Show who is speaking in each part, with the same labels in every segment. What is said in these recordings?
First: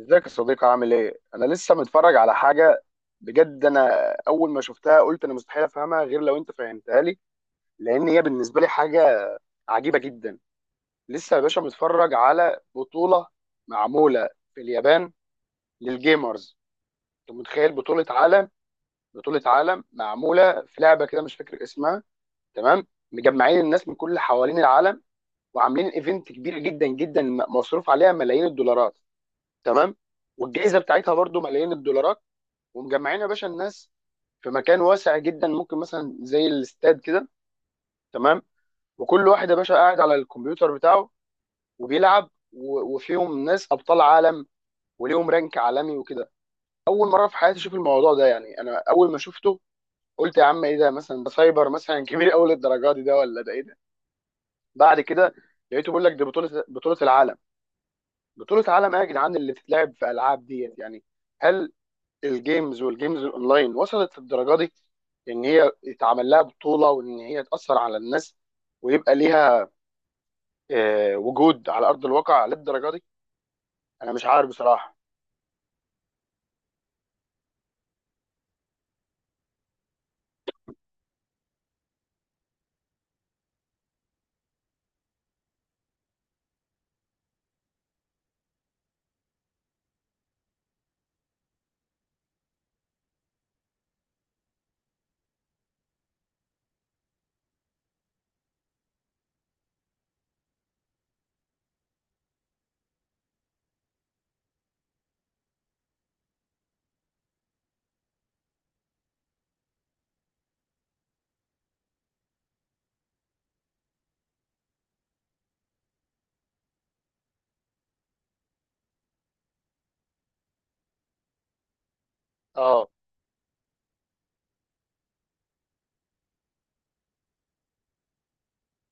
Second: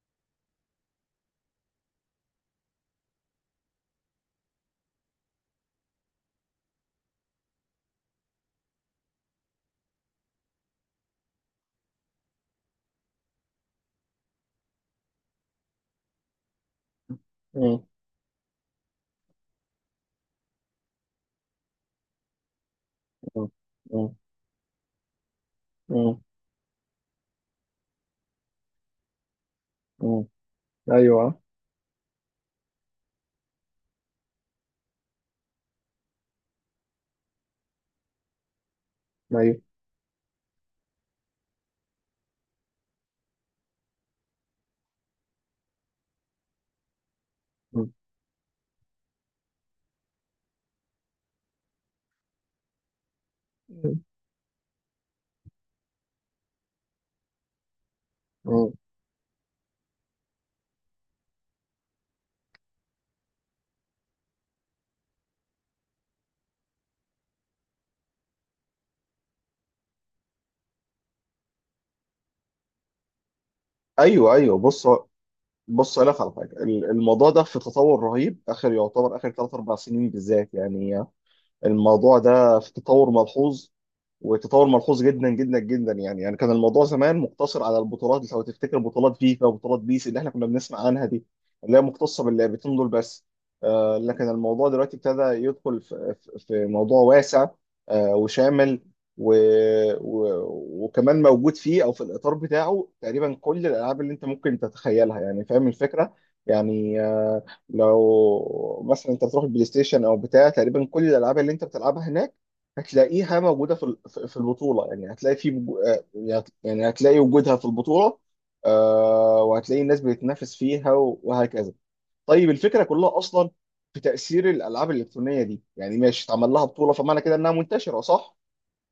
Speaker 1: ازيك يا صديقي عامل ايه؟ انا لسه متفرج على حاجه بجد. اول ما شفتها قلت مستحيل افهمها غير لو انت فهمتها لي، لان هي بالنسبه لي حاجه عجيبه جدا. لسه يا باشا متفرج على بطوله معموله في اليابان للجيمرز. انت متخيل
Speaker 2: مم.
Speaker 1: بطوله عالم؟ بطوله عالم معموله في لعبه كده مش فاكر اسمها، تمام؟
Speaker 2: مم.
Speaker 1: مجمعين الناس من
Speaker 2: مم.
Speaker 1: كل حوالين العالم وعاملين
Speaker 2: مم.
Speaker 1: ايفنت كبير جدا جدا، مصروف عليها ملايين الدولارات، تمام؟
Speaker 2: مم.
Speaker 1: والجائزه بتاعتها
Speaker 2: ايوه،
Speaker 1: برضو ملايين الدولارات، ومجمعين يا باشا الناس في مكان واسع جدا، ممكن مثلا زي الاستاد كده، تمام؟ وكل واحد يا
Speaker 2: ايوه.
Speaker 1: باشا قاعد على الكمبيوتر بتاعه وبيلعب، و- وفيهم ناس ابطال عالم وليهم رانك عالمي وكده. اول مره في حياتي اشوف
Speaker 2: مم.
Speaker 1: الموضوع ده، يعني انا اول ما شفته قلت يا عم ايه ده، مثلا ده سايبر مثلا كبير قوي للدرجه دي، ده ولا ده ايه ده؟ بعد كده لقيته بيقول لك دي بطوله، بطوله العالم. بطوله
Speaker 2: مم.
Speaker 1: عالم ايه يا جدعان اللي بتتلعب في العاب ديت يعني؟ هل الجيمز والجيمز الاونلاين وصلت للدرجه دي، ان هي يتعمل لها بطوله، وان هي تاثر على الناس، ويبقى ليها وجود على ارض الواقع للدرجه دي؟ انا مش
Speaker 2: ايوه،
Speaker 1: عارف
Speaker 2: ايوه. بص،
Speaker 1: بصراحه.
Speaker 2: بص، أقول لك على حاجه. الموضوع ده في تطور رهيب، اخر يعتبر اخر 3 4 سنين بالذات، يعني الموضوع ده في تطور ملحوظ، وتطور ملحوظ جدا جدا جدا. يعني كان الموضوع زمان مقتصر على البطولات، لو تفتكر بطولات فيفا وبطولات بيس اللي احنا كنا بنسمع عنها دي، اللي هي مختصه باللعبتين دول بس. آه، لكن الموضوع دلوقتي ابتدى يدخل في موضوع واسع وشامل، و و وكمان موجود فيه او في الاطار بتاعه تقريبا كل الالعاب اللي انت ممكن تتخيلها، يعني فاهم الفكره. يعني، لو مثلا انت بتروح البلاي ستيشن او بتاع، تقريبا كل الالعاب اللي انت بتلعبها هناك هتلاقيها موجوده في البطوله. يعني هتلاقي يعني هتلاقي وجودها في البطوله. وهتلاقي الناس بتتنافس فيها، وهكذا. طيب الفكره
Speaker 1: اه،
Speaker 2: كلها اصلا في تاثير الالعاب الالكترونيه دي، يعني ماشي اتعمل لها بطوله، فمعنى كده انها منتشره، صح؟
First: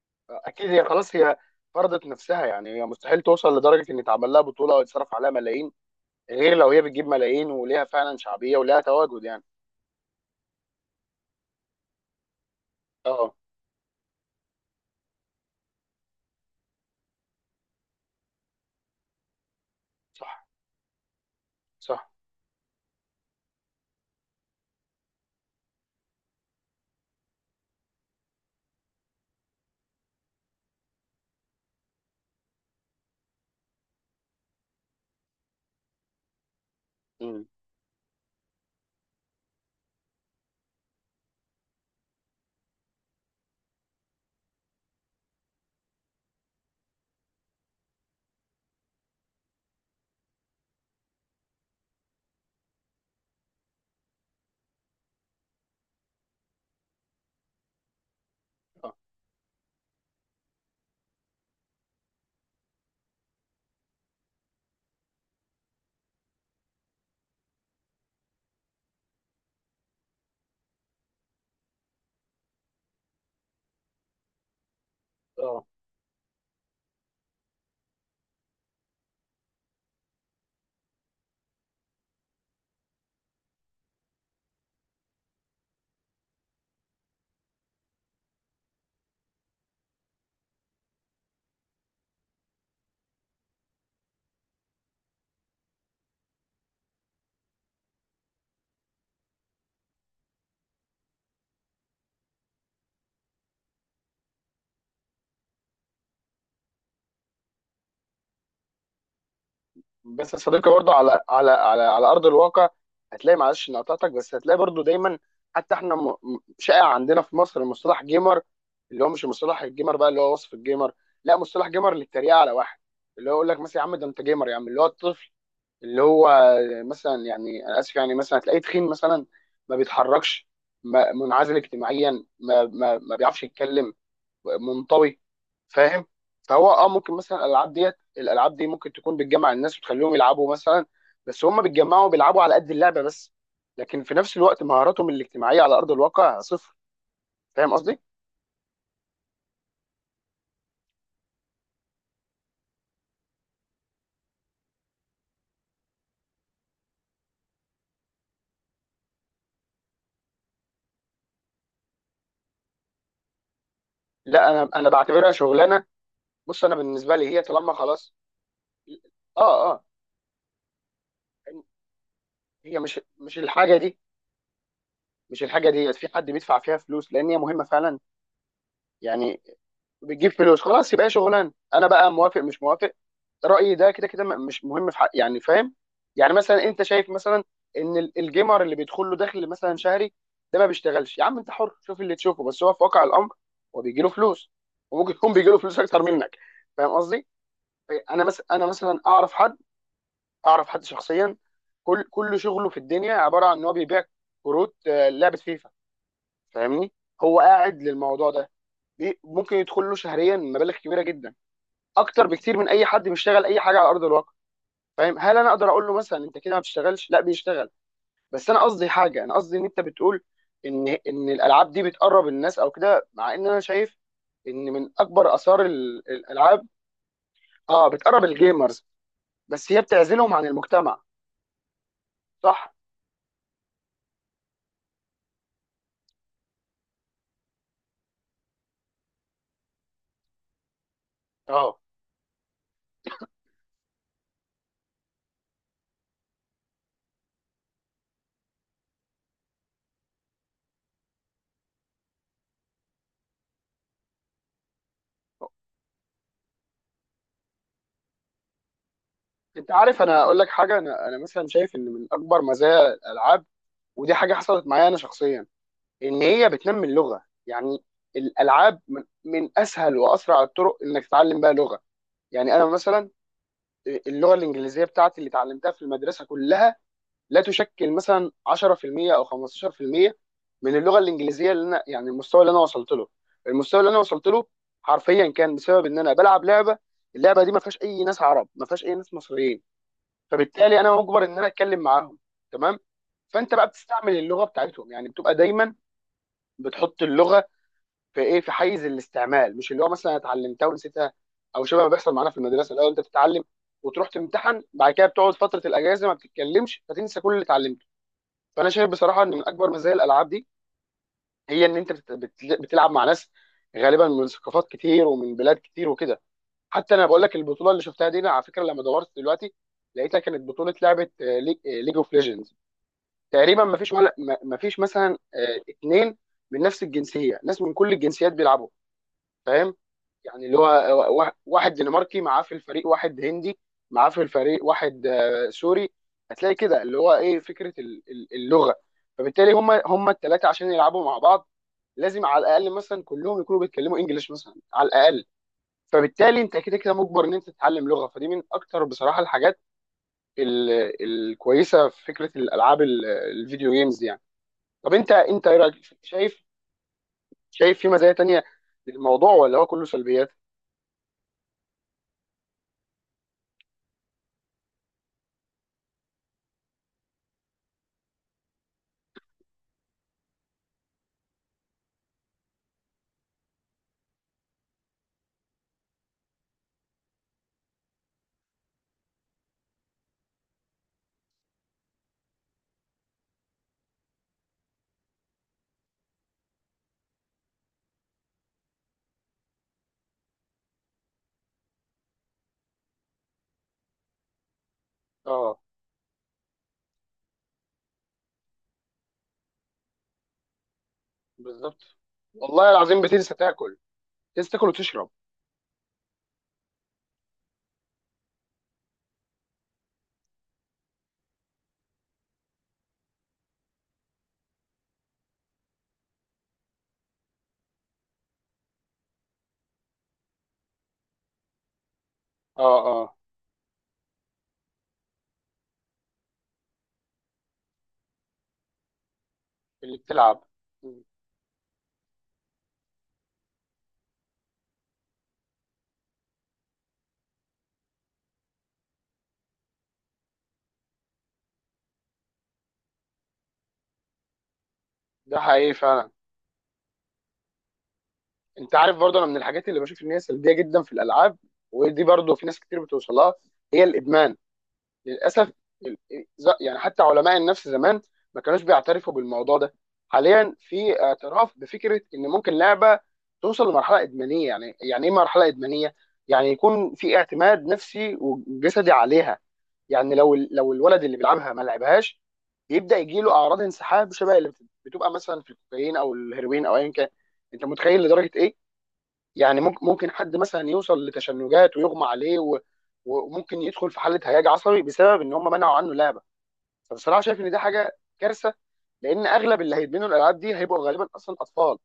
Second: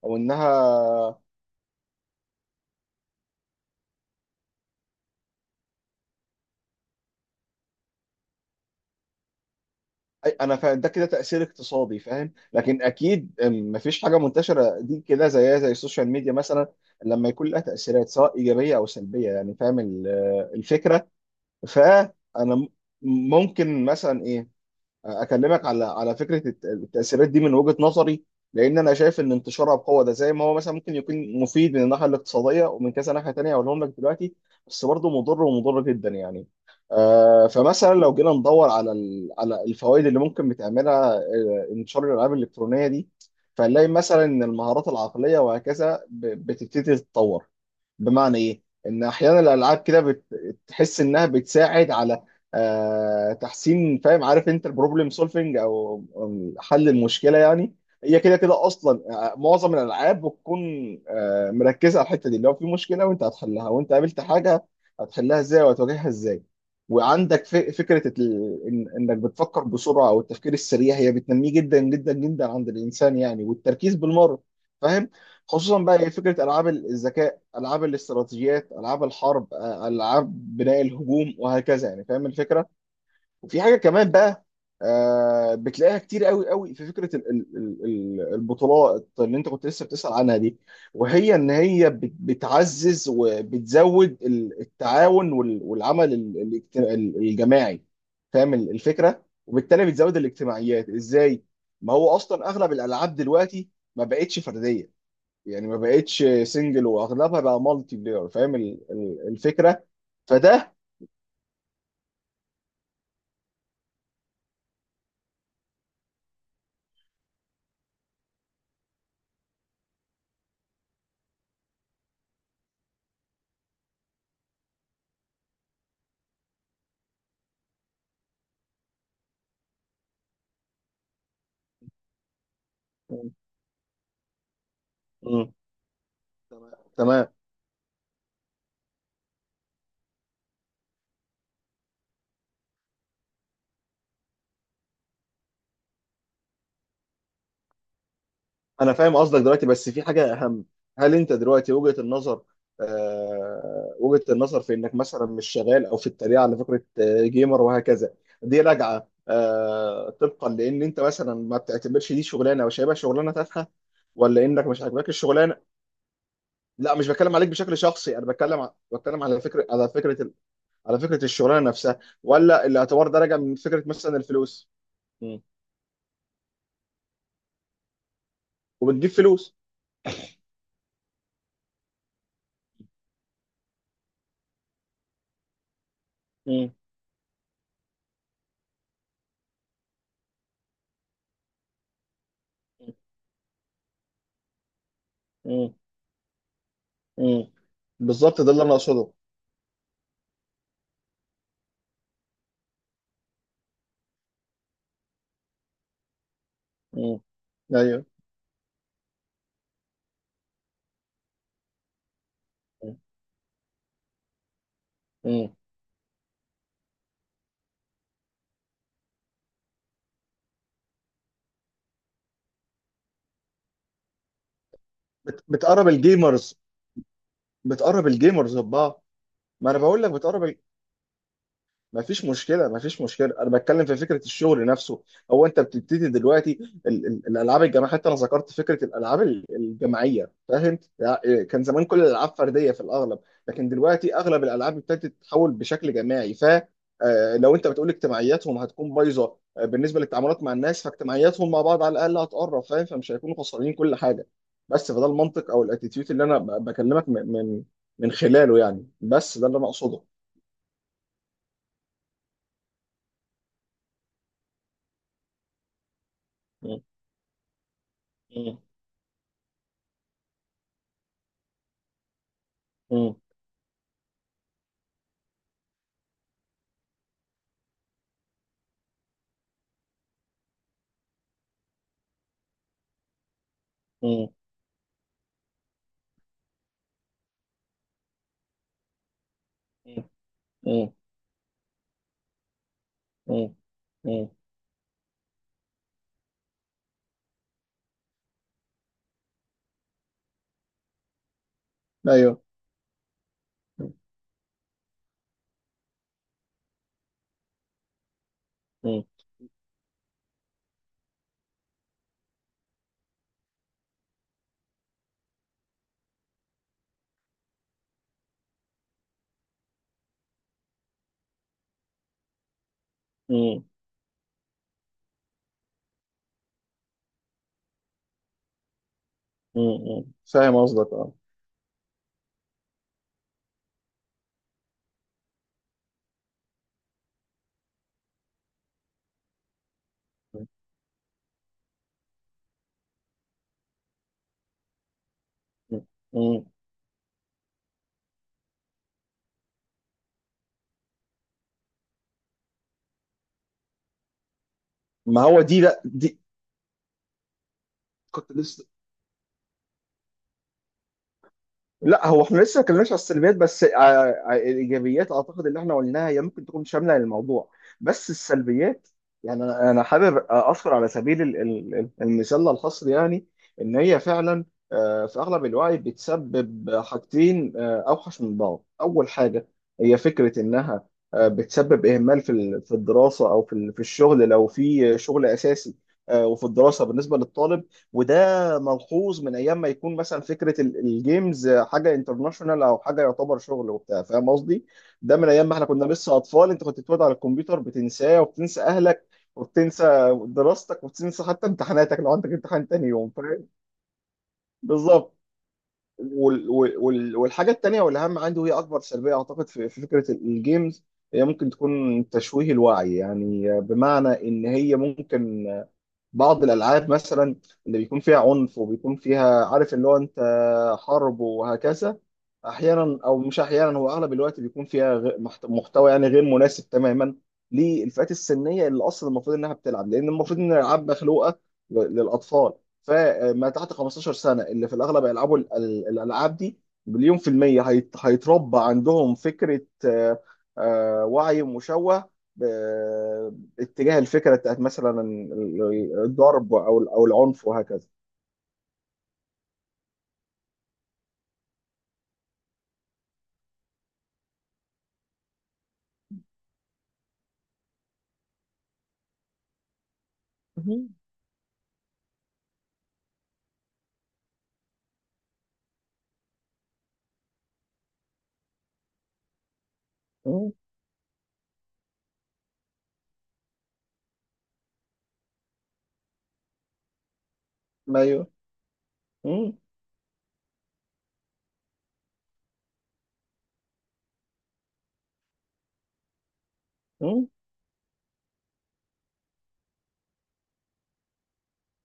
Speaker 2: او
Speaker 1: اكيد هي خلاص،
Speaker 2: انها
Speaker 1: فرضت نفسها. يعني هي مستحيل توصل لدرجه ان يتعمل لها بطوله او يتصرف عليها ملايين غير لو هي بتجيب ملايين وليها فعلا شعبيه وليها تواجد يعني.
Speaker 2: انا فاهم ده، كده تاثير اقتصادي، فاهم، لكن اكيد،
Speaker 1: اه.
Speaker 2: مفيش حاجه منتشره دي كده، زيها زي السوشيال ميديا مثلا، لما يكون لها تاثيرات سواء ايجابيه او سلبيه، يعني فاهم
Speaker 1: صح.
Speaker 2: الفكره.
Speaker 1: صح.
Speaker 2: فانا ممكن مثلا ايه، اكلمك على فكره التاثيرات دي من وجهه نظري، لان انا شايف ان انتشارها بقوه ده زي ما هو مثلا ممكن يكون مفيد من الناحيه الاقتصاديه ومن كذا ناحيه تانيه هقولهم لك دلوقتي، بس برضه مضر ومضر جدا يعني.
Speaker 1: امم.
Speaker 2: فمثلا لو جينا ندور على على الفوائد اللي ممكن بتعملها، انتشار الالعاب الالكترونيه دي، فنلاقي مثلا ان المهارات العقليه وهكذا بتبتدي تتطور. بمعنى ايه؟ ان احيانا الالعاب كده بتحس انها بتساعد على تحسين، فاهم، عارف انت البروبلم سولفنج، او حل المشكله يعني. هي كده كده
Speaker 1: اه.
Speaker 2: اصلا، معظم الالعاب بتكون مركزه على الحته دي. لو في مشكله وانت هتحلها، وانت قابلت حاجه هتحلها ازاي وهتواجهها ازاي. وعندك فكره انك بتفكر بسرعه، او التفكير السريع هي بتنميه جدا جدا جدا عند الانسان يعني، والتركيز بالمره، فاهم.
Speaker 1: اه.
Speaker 2: خصوصا بقى إيه فكره العاب الذكاء، العاب الاستراتيجيات، العاب الحرب، العاب بناء الهجوم وهكذا، يعني فاهم الفكره. وفي حاجه كمان بقى، بتلاقيها كتير قوي قوي في فكره البطولات اللي انت كنت لسه بتسال عنها دي، وهي ان هي بتعزز وبتزود التعاون والعمل الجماعي، فاهم الفكره. وبالتالي بتزود الاجتماعيات ازاي؟ ما هو اصلا اغلب الالعاب دلوقتي ما بقتش فرديه، يعني ما بقتش سنجل واغلبها بقى مالتي بلاير، فاهم الفكره.
Speaker 1: بس يا صديقي
Speaker 2: فده.
Speaker 1: برضه على ارض الواقع هتلاقي، معلش اني قطعتك، بس هتلاقي برضه دايما، حتى احنا شائع عندنا في مصر مصطلح جيمر، اللي هو مش مصطلح الجيمر بقى اللي هو وصف الجيمر، لا، مصطلح جيمر للتريقه على واحد، اللي هو يقول لك مثلا يا عم ده انت جيمر يا عم. اللي هو الطفل اللي هو مثلا، يعني انا اسف، يعني مثلا هتلاقيه تخين مثلا، ما بيتحركش، ما منعزل اجتماعيا، ما بيعرفش يتكلم، منطوي،
Speaker 2: مم.
Speaker 1: فاهم؟ فهو اه ممكن
Speaker 2: تمام.
Speaker 1: مثلا الالعاب دي ممكن تكون بتجمع الناس وتخليهم يلعبوا مثلا، بس هم بيتجمعوا بيلعبوا على قد اللعبه بس. لكن في نفس الوقت مهاراتهم الاجتماعيه على ارض الواقع صفر. فاهم قصدي؟
Speaker 2: انا فاهم قصدك دلوقتي، بس في حاجه اهم. هل انت دلوقتي وجهه النظر، وجهه النظر في انك مثلا مش شغال، او في التريقه على فكره جيمر وهكذا، دي راجعه طبقا لان انت مثلا ما بتعتبرش دي شغلانه، او شايفها شغلانه تافهه، ولا
Speaker 1: لا،
Speaker 2: انك
Speaker 1: انا
Speaker 2: مش
Speaker 1: انا
Speaker 2: عاجباك
Speaker 1: بعتبرها
Speaker 2: الشغلانه؟
Speaker 1: شغلانه. بص، انا
Speaker 2: لا، مش
Speaker 1: بالنسبه لي
Speaker 2: بتكلم
Speaker 1: هي
Speaker 2: عليك
Speaker 1: طالما
Speaker 2: بشكل
Speaker 1: خلاص.
Speaker 2: شخصي، انا بتكلم بتكلم
Speaker 1: اه. اه.
Speaker 2: على فكره الشغلانه نفسها، ولا
Speaker 1: هي مش
Speaker 2: الاعتبار ده راجع
Speaker 1: مش
Speaker 2: من
Speaker 1: الحاجه
Speaker 2: فكره
Speaker 1: دي،
Speaker 2: مثلا الفلوس. مم.
Speaker 1: مش الحاجه ديت في حد بيدفع فيها فلوس لان هي مهمه فعلا
Speaker 2: وبتجيب
Speaker 1: يعني.
Speaker 2: فلوس.
Speaker 1: بتجيب فلوس، خلاص يبقى هي شغلانه، انا بقى موافق مش موافق رايي ده كده كده مش مهم في حق، يعني فاهم؟ يعني مثلا
Speaker 2: مم.
Speaker 1: انت شايف مثلا ان الجيمر اللي بيدخل له دخل مثلا شهري، ده ما بيشتغلش. يا عم انت حر شوف اللي تشوفه، بس هو في واقع الامر هو بيجي له فلوس، وممكن يكون بيجي له
Speaker 2: مم.
Speaker 1: فلوس اكتر منك. فاهم قصدي؟
Speaker 2: مم.
Speaker 1: انا
Speaker 2: بالظبط،
Speaker 1: مثلا،
Speaker 2: ده اللي انا اقصده.
Speaker 1: اعرف حد شخصيا، كل كل شغله في الدنيا عباره عن ان هو بيبيع كروت لعبه فيفا، فاهمني؟
Speaker 2: مم.
Speaker 1: هو قاعد
Speaker 2: ايوه.
Speaker 1: للموضوع ده، ممكن يدخل له شهريا مبالغ كبيره جدا، اكتر بكتير من اي حد بيشتغل اي حاجه على ارض الواقع. فاهم؟ هل انا
Speaker 2: مم.
Speaker 1: اقدر اقول له مثلا انت كده ما بتشتغلش؟ لا، بيشتغل. بس انا قصدي حاجه، انا قصدي ان انت بتقول ان الالعاب دي بتقرب الناس او كده، مع ان انا شايف ان من اكبر اثار
Speaker 2: بتقرب الجيمرز،
Speaker 1: الالعاب. اه
Speaker 2: بتقرب
Speaker 1: بتقرب
Speaker 2: الجيمرز
Speaker 1: الجيمرز،
Speaker 2: ببعض.
Speaker 1: بس
Speaker 2: ما انا
Speaker 1: هي
Speaker 2: بقول لك
Speaker 1: بتعزلهم عن
Speaker 2: بتقرب.
Speaker 1: المجتمع.
Speaker 2: ما فيش مشكلة،
Speaker 1: صح.
Speaker 2: ما فيش مشكلة، أنا بتكلم في فكرة الشغل نفسه. هو أنت بتبتدي دلوقتي الألعاب الجماعية، حتى أنا ذكرت فكرة الألعاب الجماعية، فاهم يعني. كان
Speaker 1: اه،
Speaker 2: زمان كل الألعاب فردية في الأغلب، لكن دلوقتي أغلب الألعاب ابتدت تتحول بشكل جماعي، ف آه، لو أنت بتقول اجتماعياتهم هتكون بايظة، بالنسبة للتعاملات مع الناس، فاجتماعياتهم مع بعض على الأقل هتقرب، فاهم، فمش هيكونوا خسرانين كل حاجة. بس فده المنطق أو الاتيتيود اللي أنا بكلمك من خلاله يعني، بس ده اللي أنا
Speaker 1: انت عارف،
Speaker 2: أقصده.
Speaker 1: انا اقول لك حاجه: انا مثلا شايف ان من اكبر مزايا الالعاب، ودي حاجه حصلت معايا انا شخصيا، ان هي
Speaker 2: م-
Speaker 1: بتنمي اللغه يعني.
Speaker 2: م-
Speaker 1: الالعاب من من اسهل واسرع الطرق انك تتعلم بيها لغه. يعني انا مثلا
Speaker 2: م.
Speaker 1: اللغه الانجليزيه بتاعتي اللي اتعلمتها في المدرسه كلها لا تشكل مثلا 10% او 15% من اللغه الانجليزيه اللي انا، يعني المستوى اللي انا وصلت له، المستوى اللي انا وصلت
Speaker 2: مم.
Speaker 1: له حرفيا كان بسبب ان انا بلعب لعبه. اللعبه دي ما فيهاش اي ناس عرب، ما فيهاش اي ناس مصريين، فبالتالي
Speaker 2: مم.
Speaker 1: انا مجبر ان انا اتكلم معاهم، تمام؟ فانت
Speaker 2: مم.
Speaker 1: بقى بتستعمل
Speaker 2: مم.
Speaker 1: اللغه بتاعتهم، يعني بتبقى دايما بتحط اللغه في ايه، في حيز الاستعمال، مش اللي هو مثلا اتعلمتها ونسيتها، او شبه ما بيحصل معانا في
Speaker 2: ايوه.
Speaker 1: المدرسه: الاول انت بتتعلم وتروح تمتحن، بعد كده بتقعد فتره الاجازه ما بتتكلمش فتنسى كل اللي اتعلمته. فانا شايف
Speaker 2: مم.
Speaker 1: بصراحه ان من اكبر مزايا الالعاب دي هي ان انت بتلعب مع ناس غالبا من ثقافات كتير ومن بلاد كتير وكده. حتى انا بقول لك البطوله اللي شفتها دي، انا على فكره لما دورت دلوقتي لقيتها كانت بطوله لعبه ليج اوف ليجندز، تقريبا
Speaker 2: مم.
Speaker 1: ما فيش ولا، ما فيش مثلا 2 من نفس الجنسيه، ناس من كل الجنسيات بيلعبوا، فاهم؟
Speaker 2: مم.
Speaker 1: يعني
Speaker 2: فاهم
Speaker 1: اللي هو
Speaker 2: قصدك، اه.
Speaker 1: واحد دنماركي معاه في الفريق، واحد هندي معاه في الفريق، واحد سوري، هتلاقي كده اللي هو ايه، فكره اللغه. فبالتالي هم الثلاثه عشان يلعبوا مع بعض لازم على الاقل مثلا كلهم يكونوا بيتكلموا انجليش مثلا على الاقل.
Speaker 2: مم.
Speaker 1: فبالتالي
Speaker 2: مم.
Speaker 1: انت كده كده مجبر ان انت تتعلم لغه، فدي من اكتر بصراحه الحاجات الكويسه في فكره الالعاب الفيديو جيمز يعني. طب انت
Speaker 2: ما هو
Speaker 1: انت ايه
Speaker 2: دي
Speaker 1: رايك؟
Speaker 2: بقى دي.
Speaker 1: شايف شايف في مزايا
Speaker 2: كنت
Speaker 1: تانية
Speaker 2: لسه.
Speaker 1: للموضوع ولا هو كله سلبيات؟
Speaker 2: لا، هو احنا لسه ما اتكلمناش على السلبيات، بس الايجابيات اعتقد اللي احنا قلناها هي ممكن تكون شامله للموضوع، بس السلبيات، يعني انا حابب اذكر على سبيل المثال الحصر يعني، ان هي فعلا في اغلب الوعي بتسبب حاجتين اوحش من بعض. اول حاجه هي فكره انها بتسبب اهمال في في الدراسه، او في في الشغل لو في شغل اساسي، وفي الدراسه بالنسبه للطالب. وده ملحوظ من ايام ما يكون مثلا فكره الجيمز حاجه انترناشونال او حاجه يعتبر شغل وبتاع، فاهم قصدي؟ ده من ايام ما
Speaker 1: اه.
Speaker 2: احنا كنا لسه اطفال، انت كنت بتقعد على الكمبيوتر بتنساه وبتنسى اهلك، وبتنسى دراستك وبتنسى حتى
Speaker 1: بالظبط.
Speaker 2: امتحاناتك لو عندك امتحان
Speaker 1: والله
Speaker 2: تاني
Speaker 1: العظيم
Speaker 2: يوم،
Speaker 1: بتنسى
Speaker 2: فاهم؟
Speaker 1: تاكل، تنسى تاكل وتشرب.
Speaker 2: بالظبط. والحاجه التانيه والاهم عندي، وهي اكبر سلبيه اعتقد في فكره الجيمز، هي ممكن تكون تشويه الوعي. يعني بمعنى ان هي ممكن، بعض الالعاب مثلا اللي بيكون فيها عنف، وبيكون فيها عارف اللي هو انت، حرب وهكذا.
Speaker 1: اه.
Speaker 2: احيانا
Speaker 1: اه.
Speaker 2: او مش احيانا، هو اغلب الوقت بيكون فيها محتوى يعني غير مناسب تماما للفئات السنيه اللي اصلا المفروض انها بتلعب،
Speaker 1: اللي
Speaker 2: لان المفروض
Speaker 1: بتلعب.
Speaker 2: ان الالعاب مخلوقه للاطفال. فما تحت 15 سنه اللي في الاغلب يلعبوا الالعاب دي، 1000000% هيتربى عندهم فكره، وعي مشوه اتجاه الفكره بتاعت مثلا
Speaker 1: ده حقيقي فعلا.
Speaker 2: الضرب، او او العنف وهكذا.
Speaker 1: انت عارف برضه، انا من الحاجات اللي بشوف ان هي سلبيه جدا في الالعاب، ودي برضه في ناس كتير بتوصلها، هي الادمان للاسف. ال- يعني حتى علماء النفس زمان ما كانوش بيعترفوا بالموضوع ده، حاليا
Speaker 2: مم.
Speaker 1: في اعتراف بفكره ان ممكن لعبه توصل لمرحله ادمانيه. يعني يعني ايه مرحله ادمانيه؟ يعني يكون في اعتماد نفسي وجسدي عليها. يعني لو ال-
Speaker 2: مم.
Speaker 1: لو الولد اللي بيلعبها ما لعبهاش بيبدا يجي له اعراض انسحاب شبه اللي بتبقى مثلا في الكوكايين او الهيروين او ايا كان. انت متخيل
Speaker 2: ايوه.
Speaker 1: لدرجه ايه؟
Speaker 2: مم.
Speaker 1: يعني ممكن حد مثلا يوصل لتشنجات ويغمى عليه وممكن يدخل في حاله هياج عصبي بسبب ان هم منعوا عنه لعبه. فبصراحه
Speaker 2: مم.
Speaker 1: شايف ان دي حاجه كارثه، لان اغلب اللي هيدمنوا الالعاب دي هيبقوا غالبا اصلا اطفال،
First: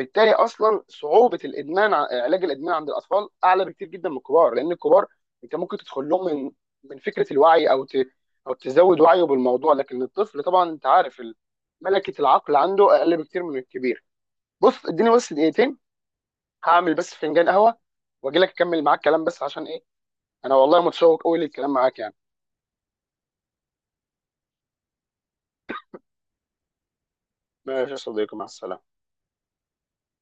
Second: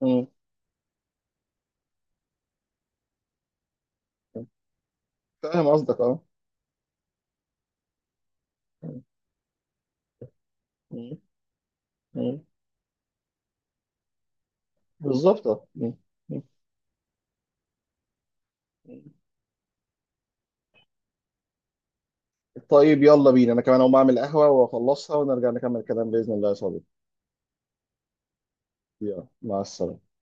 Speaker 2: مم.
Speaker 1: اصلا صعوبه الادمان علاج الادمان عند الاطفال اعلى بكتير جدا من الكبار، لان الكبار انت
Speaker 2: فاهم
Speaker 1: ممكن
Speaker 2: قصدك،
Speaker 1: تدخل
Speaker 2: اه.
Speaker 1: لهم من من فكره الوعي، او او تزود وعيه بالموضوع، لكن الطفل طبعا انت
Speaker 2: مم.
Speaker 1: عارف ملكه
Speaker 2: مم.
Speaker 1: العقل عنده اقل بكتير من الكبير. بص اديني بس
Speaker 2: بالظبط، اه.
Speaker 1: دقيقتين،
Speaker 2: مم. مم.
Speaker 1: هعمل بس فنجان قهوه واجي لك اكمل معاك كلام، بس عشان ايه، انا والله متشوق قوي للكلام معاك يعني.
Speaker 2: طيب، يلا بينا. انا كمان اقوم اعمل قهوه واخلصها ونرجع نكمل الكلام باذن الله يا صديقي.
Speaker 1: ماشي يا صديقي، مع السلامه.
Speaker 2: يلا، مع السلامه.